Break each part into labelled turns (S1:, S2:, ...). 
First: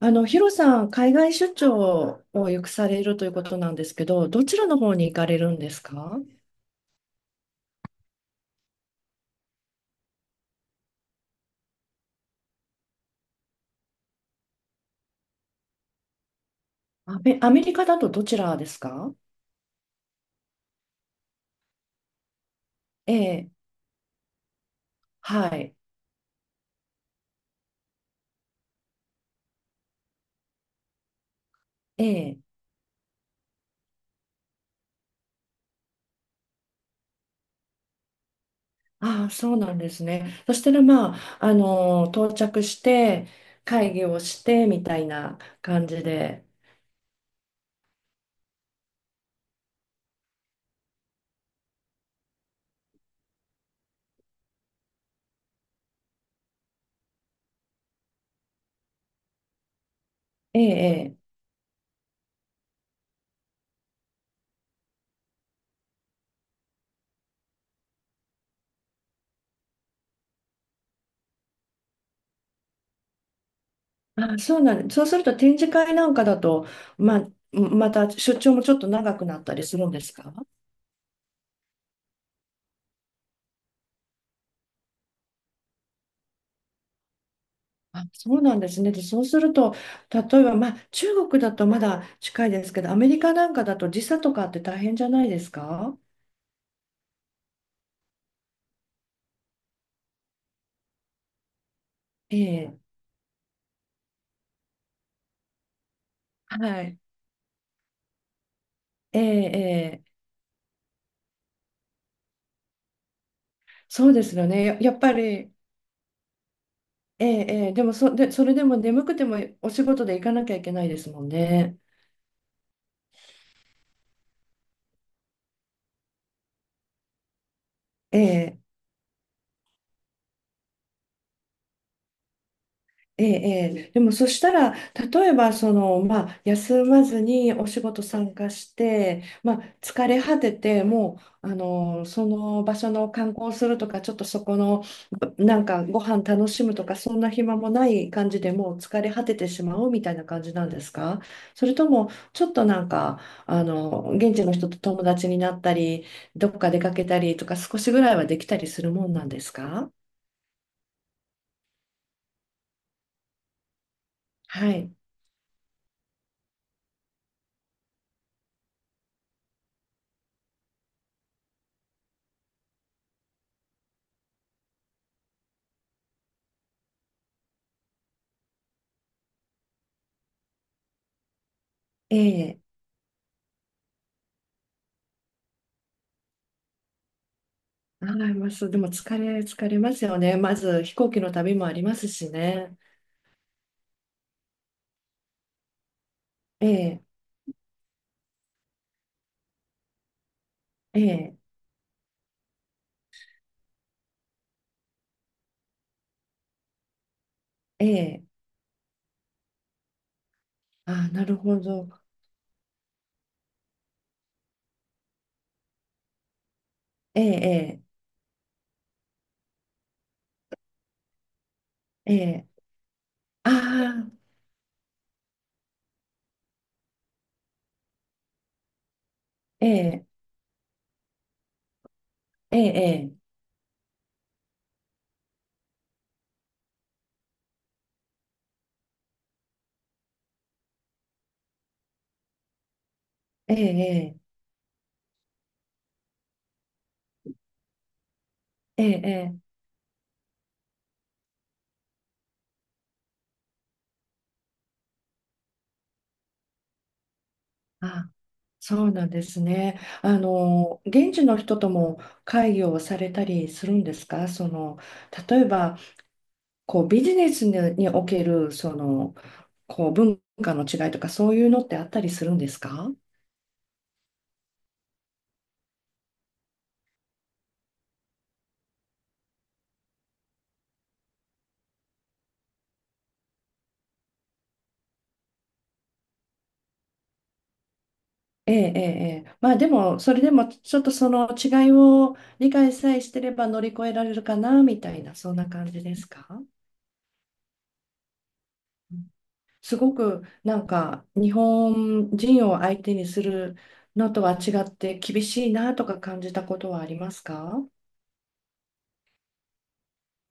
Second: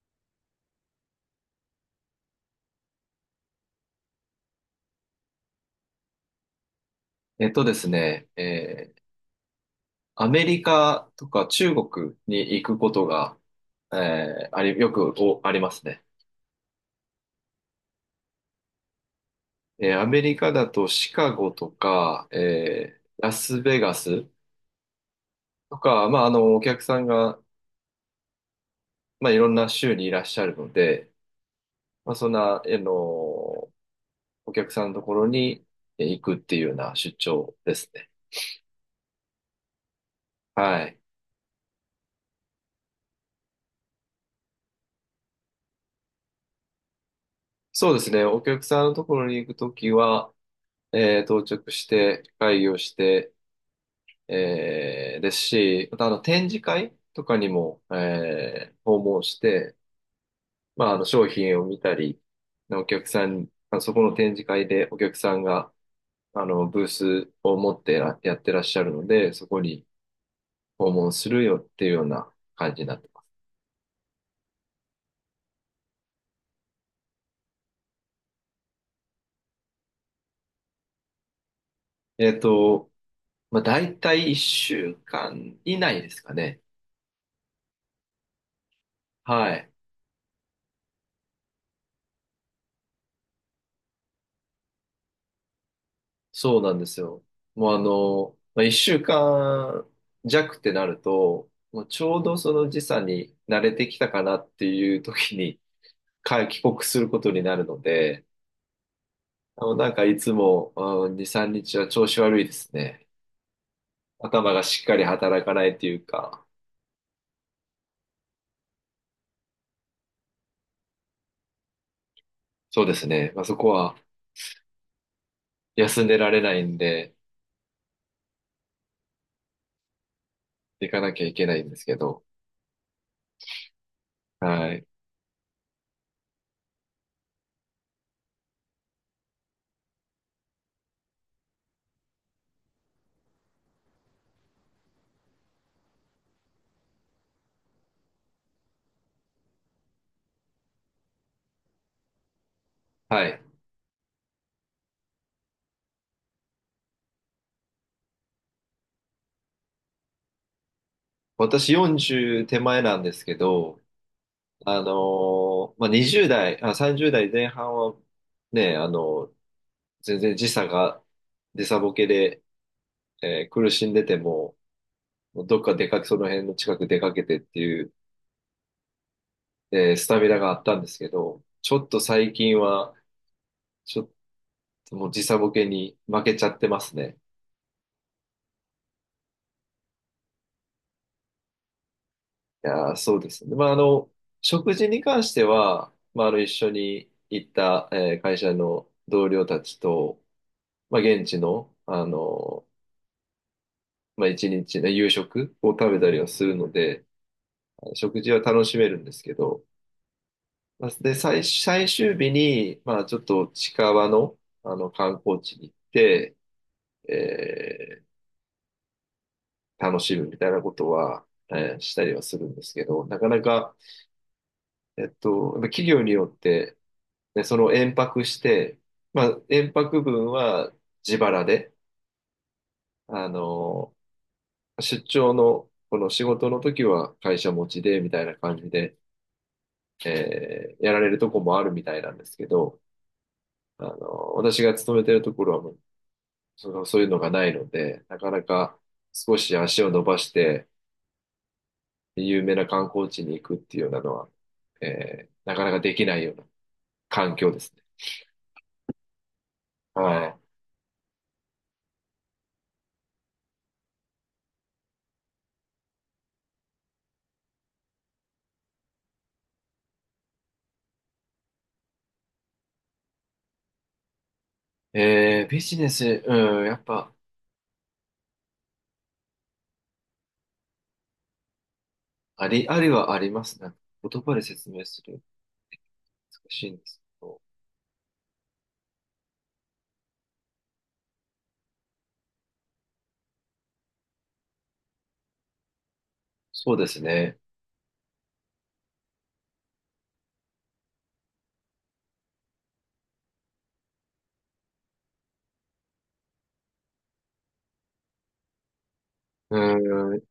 S1: ヒロさん、海外出張をよくされるということなんですけど、どちらの方に行かれるんですか？
S2: えっとですね、えーアメリカとか中国に行くことが、えーあり、よくおありますね。
S1: アメリカだとどちらですか？
S2: アメリカだとシカゴとか、
S1: え
S2: ラ
S1: え、
S2: スベガス
S1: はい。
S2: とか、まあ、お客さんが、まあ、いろんな州にいらっしゃるので、
S1: え
S2: まあ、そん
S1: え、
S2: な、あの、お客さんのところに行くっていうような出張ですね。
S1: ああ、そうなんですね。そしたら、
S2: はい。
S1: 到着して、会議をして、みたいな感じで。
S2: そうですね。お客さんのところに行くときは、到着して、会議をして、ですし、また展示会とかにも、訪問して、
S1: え
S2: まあ、
S1: え、ええ、
S2: 商品を見たり、お客さん、まあそこの展示会でお客さんがブースを持ってらやってらっしゃるので、そこに訪問するよっていうような感じになってます。
S1: ああ、そうなんそうすると展示会なんかだと、まあ、また出張もちょっと長くなったりするんですか？
S2: えっと、まあ、大体1週間以内ですかね。
S1: あ、そうなんですね。で、そうする
S2: はい。
S1: と、例えば、まあ、中国だとまだ近いですけど、アメリカなんかだと時差とかって大変じゃないですか？
S2: そうなんですよ。もうまあ、一週間弱ってなると、もうちょうど
S1: え
S2: その
S1: え、
S2: 時差に慣れてきたかなっていう時に 帰国
S1: は
S2: す
S1: い。
S2: ることになるので、
S1: ええ、
S2: なん
S1: え
S2: か
S1: え、
S2: いつも、うん、2、3日は調子悪いですね。
S1: そうですよ
S2: 頭が
S1: ね。
S2: しっ
S1: や
S2: か
S1: っ
S2: り
S1: ぱ
S2: 働
S1: り、
S2: かないっていうか、
S1: ええ、ええ、でもそれでも眠くてもお仕事で行かなきゃいけないですもんね。
S2: そうですね。まあ、そこは休んでられないんで、
S1: ええ
S2: 行かなきゃいけないんですけど、
S1: ええ、ええ、でもそしたら、
S2: はい。
S1: 例えばその、まあ、休まずにお仕事参加して、まあ、疲れ果てて、もうその場所の観光するとか、ちょっとそこのなんかご飯楽しむとか、そんな暇もない感じでもう疲れ果ててしまうみたいな感じなんですか？それとも、ちょっとなんか
S2: はい。
S1: 現地の人と友達になったり、どっか出かけたりとか、少しぐらいはできたりするもんなんですか？
S2: 私40手前なんですけど、
S1: はい。
S2: まあ、20代、あ、30代前半はね、全然時差が、時差ボケで、苦しんでても、もうどっか出かけ、その辺の近く出かけてっていう、スタミナがあったんですけど、ちょっと最近
S1: ええ、
S2: は、ちょっともう時差ボケに負けちゃってますね。
S1: はい、ます。でも疲れますよね。まず飛行機の旅もありますし
S2: い
S1: ね。
S2: やー、そうですね。まあ、食事に関しては、まあ、一
S1: え
S2: 緒
S1: え、
S2: に行った、会社の同僚たちと、ま
S1: え
S2: あ、現
S1: え、
S2: 地の、まあ、一日の夕食を食べたりはするので、
S1: え
S2: 食
S1: え。
S2: 事は楽しめるんですけど、まあ
S1: あ、
S2: で、
S1: なる
S2: 最、
S1: ほ
S2: 最
S1: ど。
S2: 終日に、まあ、ちょっと近場の、観光地に行って、
S1: ええ、
S2: えー楽しむみたいなことは、したり
S1: ええ、
S2: は
S1: え
S2: する
S1: え。
S2: んですけど、なかな
S1: あ
S2: か、
S1: あ、
S2: やっぱ企業によって、で、その延泊して、まあ、
S1: え
S2: 延泊
S1: え、
S2: 分は自腹で、
S1: ええ、
S2: あの、出張の、この仕事の時は会社持ちで、みたいな感じで、やられるとこもあるみたいなんですけど、
S1: ええ、ええ、
S2: 私が勤めてるところはもう、その、そういうのがないので、なかなか
S1: ええ。え
S2: 少
S1: え、
S2: し足を伸ばして、有名な観光地に行くっていうようなのは、なかなかできないような環境ですね。
S1: あ、そうなんですね。
S2: は
S1: 現地の人とも会議をされたりするんですかその、例えば、こう、ビジネスににおける、その、こう、文化の違いとか、そういうのってあったりするんですか？
S2: い。ビジネス、うん、やっぱ、ありはありますね。言葉で説明する。難しいんですけど。
S1: ええ、ええ、ええ、まあでも、それでもちょっとその違いを理解さえしてれば乗り越えられるかなみたいな、そんな感じですか？
S2: そうですね。
S1: うん、すごくなんか日本人を相手にするのとは違って厳しいなとか感じたことはありますか？
S2: うん。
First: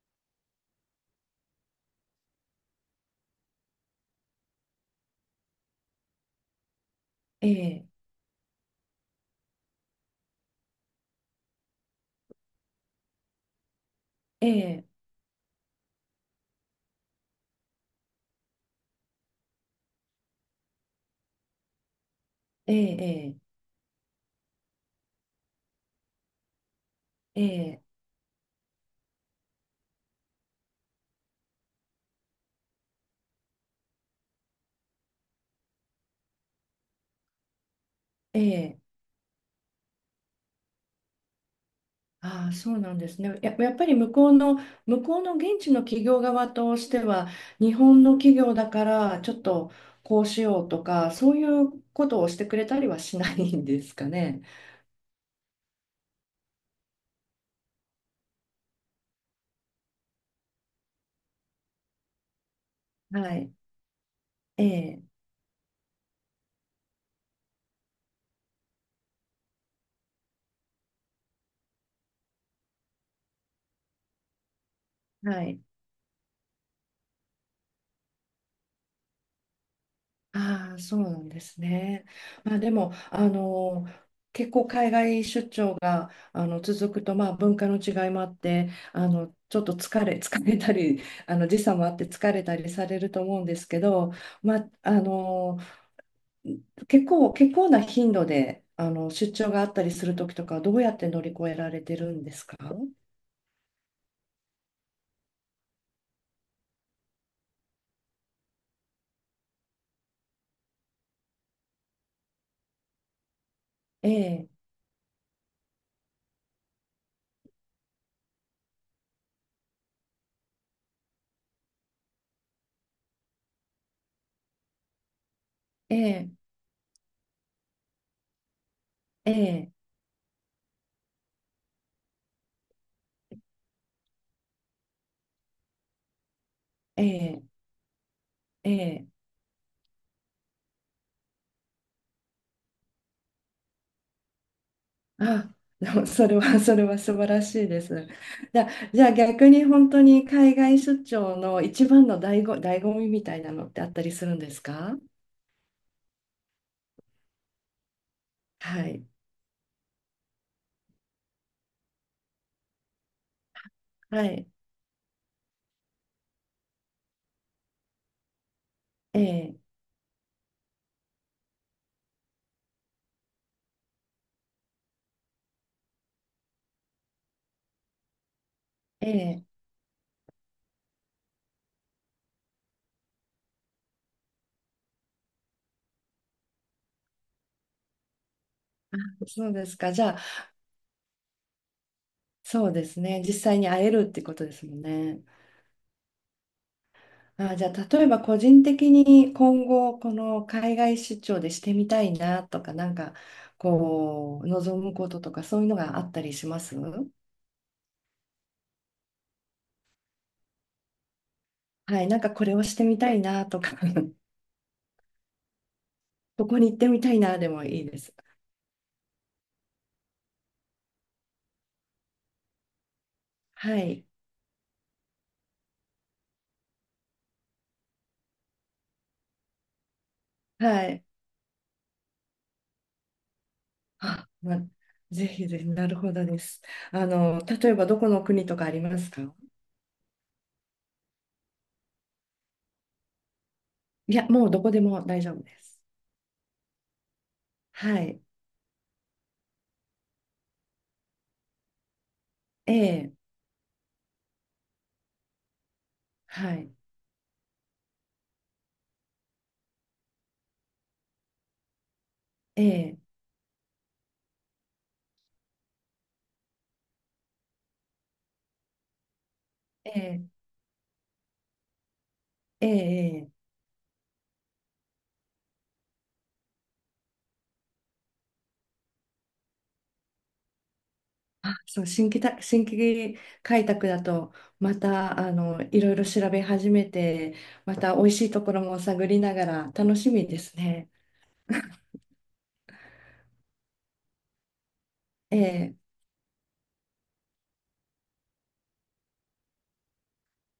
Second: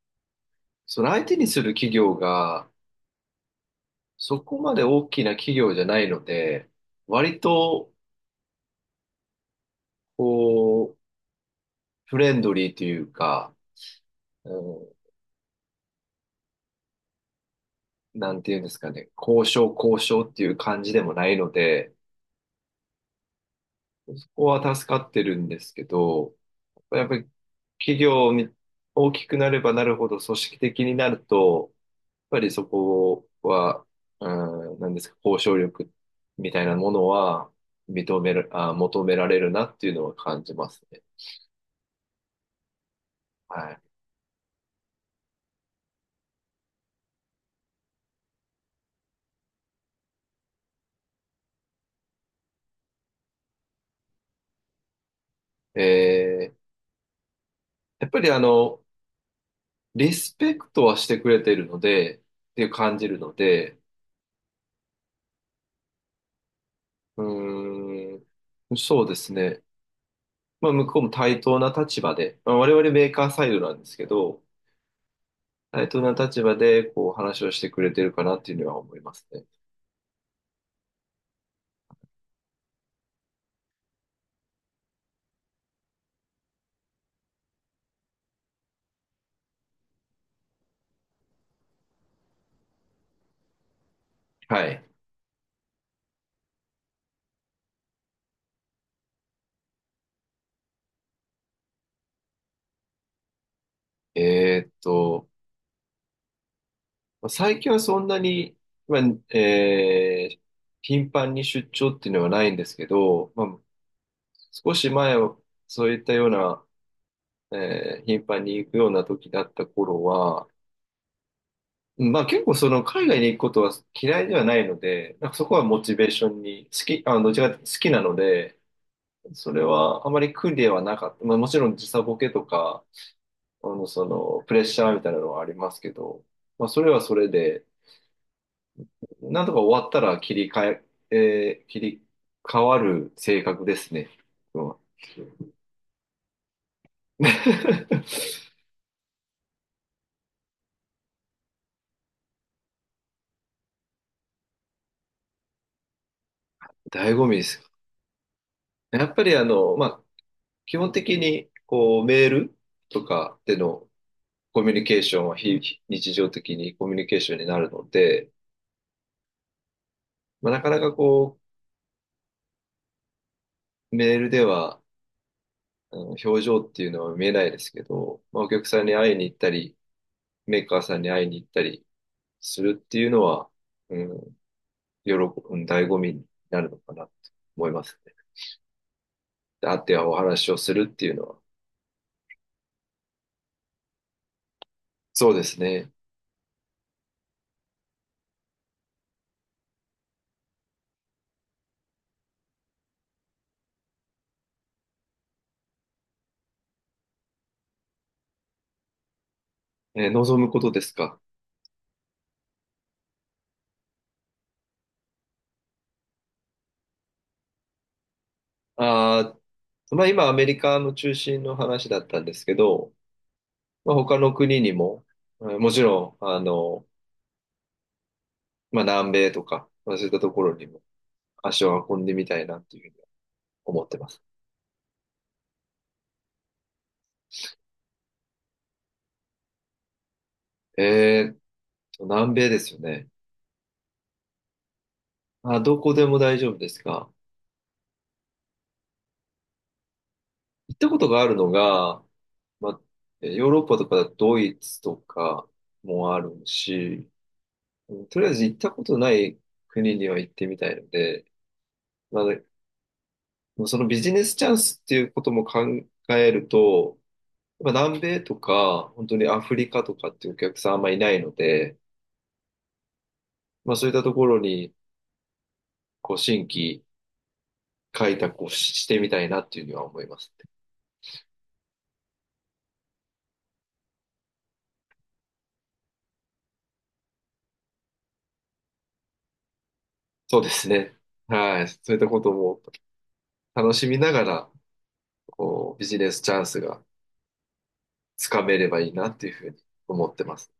S2: その相手にする企業が、そこまで大きな企業じゃないので、割
S1: ええ、
S2: と、こう、フレンドリーというか、
S1: ええ、
S2: うん、なんていうんですかね、交渉交渉っていう感じでもないので、
S1: ええ、
S2: そこは助かってるんですけど、やっぱり
S1: ええ、
S2: 企業に大きくなればなるほど組織的になると、やっぱりそこは、うん、なんですか、交渉力みたいなものは認め
S1: え
S2: る、あ、
S1: え、ええ、
S2: 求められるなっていうのは感じますね。
S1: ああ、そうなんですね。やっぱ
S2: は
S1: り向こうの現地の企業側としては、日本の企業だからちょっとこうしようとか、そういうことをしてくれたりはしないんですかね。
S2: い。やっぱりリスペクトはしてくれてるので、っていう感じるの
S1: はい。
S2: で、
S1: ええ、
S2: うーん、そうですね。まあ、向こうも対等な立場で、まあ、我々メーカーサイドなんですけど、
S1: はい。
S2: 対等な立場で、こう、話をしてくれてるかなっていうのは思いますね。
S1: ああ、そうなんですね。まあでも、結構海外出張が続くと、まあ、文化の違いもあってちょっと疲れたり時差もあって疲れたりされると思うんですけど、ま
S2: は
S1: あ、
S2: い。
S1: 結構な頻度で、出張があったりするときとか、どうやって乗り越えられてるんですか？
S2: えーっと、まあ最近はそんなに、まあ、えー頻繁に出張っていうのはないんですけど、まあ、
S1: ええ、
S2: 少し前は、そういったような頻繁に行くような時だった頃は、まあ結構その海外に行くことは嫌いではないので、なんかそこはモチ
S1: え
S2: ベーショ
S1: え、
S2: ンに、好き、どちらかというと好きなので、
S1: え
S2: それ
S1: え、
S2: はあまり苦ではなかった。まあもちろん時差ボケとか、プレッシャーみたいなのはありますけど、まあそれは
S1: え
S2: それ
S1: え、
S2: で、
S1: ええ。
S2: なんとか終わったら切り替わる性格ですね。うん
S1: あ、でもそれは素晴らしいです。じゃあ逆に本当に海外出張の一番の醍醐味みたいなのってあったりするんですか？
S2: 醍醐味です。
S1: は
S2: や
S1: い、
S2: っぱりまあ、基本的にこうメールとかでの
S1: はい、
S2: コミュニケーションは非日常的にコミュニケーションになるので、
S1: ええ、
S2: まあ、なかなかこうメールでは表情っていうのは見えないですけど、まあ、お客さんに
S1: え
S2: 会いに行っ
S1: え。
S2: たり、メーカーさんに会いに行ったりするっていうのは、うん、喜ぶ、醍醐味になるのかなと思いますね。
S1: そうで
S2: で会
S1: す
S2: っ
S1: か。
S2: て
S1: じゃ
S2: お
S1: あ、
S2: 話をするっていうのは、
S1: そうですね。実際に会えるってことですもんね。
S2: そうですね。
S1: あ、じゃあ、例えば個人的に今後、この海外出張でしてみたいなとか、なんか、こう、望むこととか、そういうのがあったりしますは
S2: 望むことですか。
S1: なんかこれをしてみたいなとか、ここに行ってみたいなでもいいです。
S2: あまあ今アメリカの中心の話だったんですけど、
S1: は
S2: まあ、
S1: い、
S2: 他の国にも、もちろん、まあ、南米とか、まあ、そういったところにも
S1: はい。
S2: 足を運んでみたいなっていうふうに思ってます。
S1: あ、ぜひぜひ、なるほどです。例えばどこの国とかありますか？
S2: えーっ南米ですよね。
S1: いや、もうどこでも大丈夫で
S2: あ、ど
S1: す。
S2: こでも大丈夫ですか？
S1: はい、
S2: 行ったことがあるのが、ま
S1: え
S2: あ、
S1: え、
S2: ヨーロッパとかドイツとかもある
S1: はい、
S2: し、うんとりあえず行ったことない国には行ってみたいので、ま
S1: ええ、
S2: あ、そのビジネスチャンスっていうことも考えると、まあ、南米とか、本当にアフリカと
S1: え
S2: かっ
S1: え、
S2: ていうお客さんあんまいないので、
S1: ええ、ええ、
S2: まあそういったところに、こう、新規開拓をしてみたいなっていうには思いますね。
S1: あ、そう、新規開拓だと、また、いろいろ調べ始めて、また美味しいところも探りながら楽しみ
S2: そ
S1: で
S2: うで
S1: す
S2: す
S1: ね。
S2: ね。はい。そういったことも楽しみながら、
S1: え
S2: こ
S1: え、
S2: う、ビジネスチャンスがつかめればいいなっていうふうに思ってます。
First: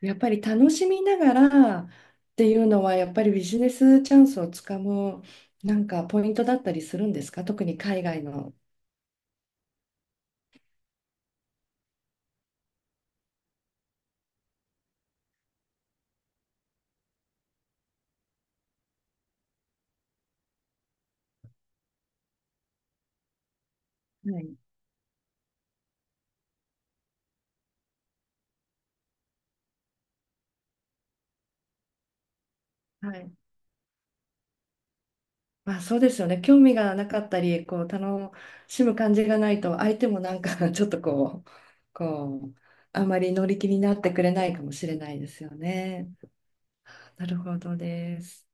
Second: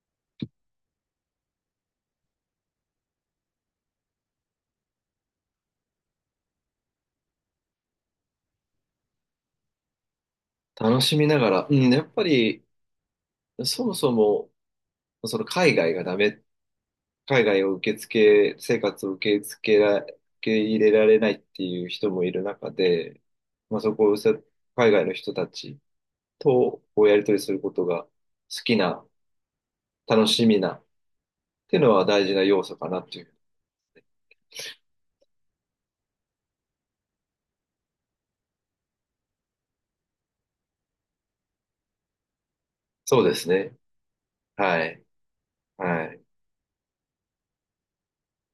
S1: やっぱり楽しみながらっていうのは、やっぱりビジネスチャンスをつかむ、なんかポイントだったりするんですか？特に海外の。
S2: 楽しみながら、うん、やっぱり、そもそも、その海外がダメっ海外を受け付け、生活を受け付けら、受け入れられないっていう人もいる中で、まあ、そこをさ
S1: はい。
S2: 海外の人たちとこうやり取りすることが好きな、楽しみなっていうのは大事な要素かなっ
S1: は
S2: てい
S1: い、
S2: う。
S1: まあそうですよね。興味がなかったり、こう楽しむ感じがないと、相手もなんか ちょっとこう、こう、あま
S2: そう
S1: り
S2: で
S1: 乗
S2: す
S1: り気
S2: ね。
S1: になってくれないかも
S2: は
S1: しれ
S2: い。
S1: ないですよ
S2: は
S1: ね。
S2: い。
S1: なるほどです。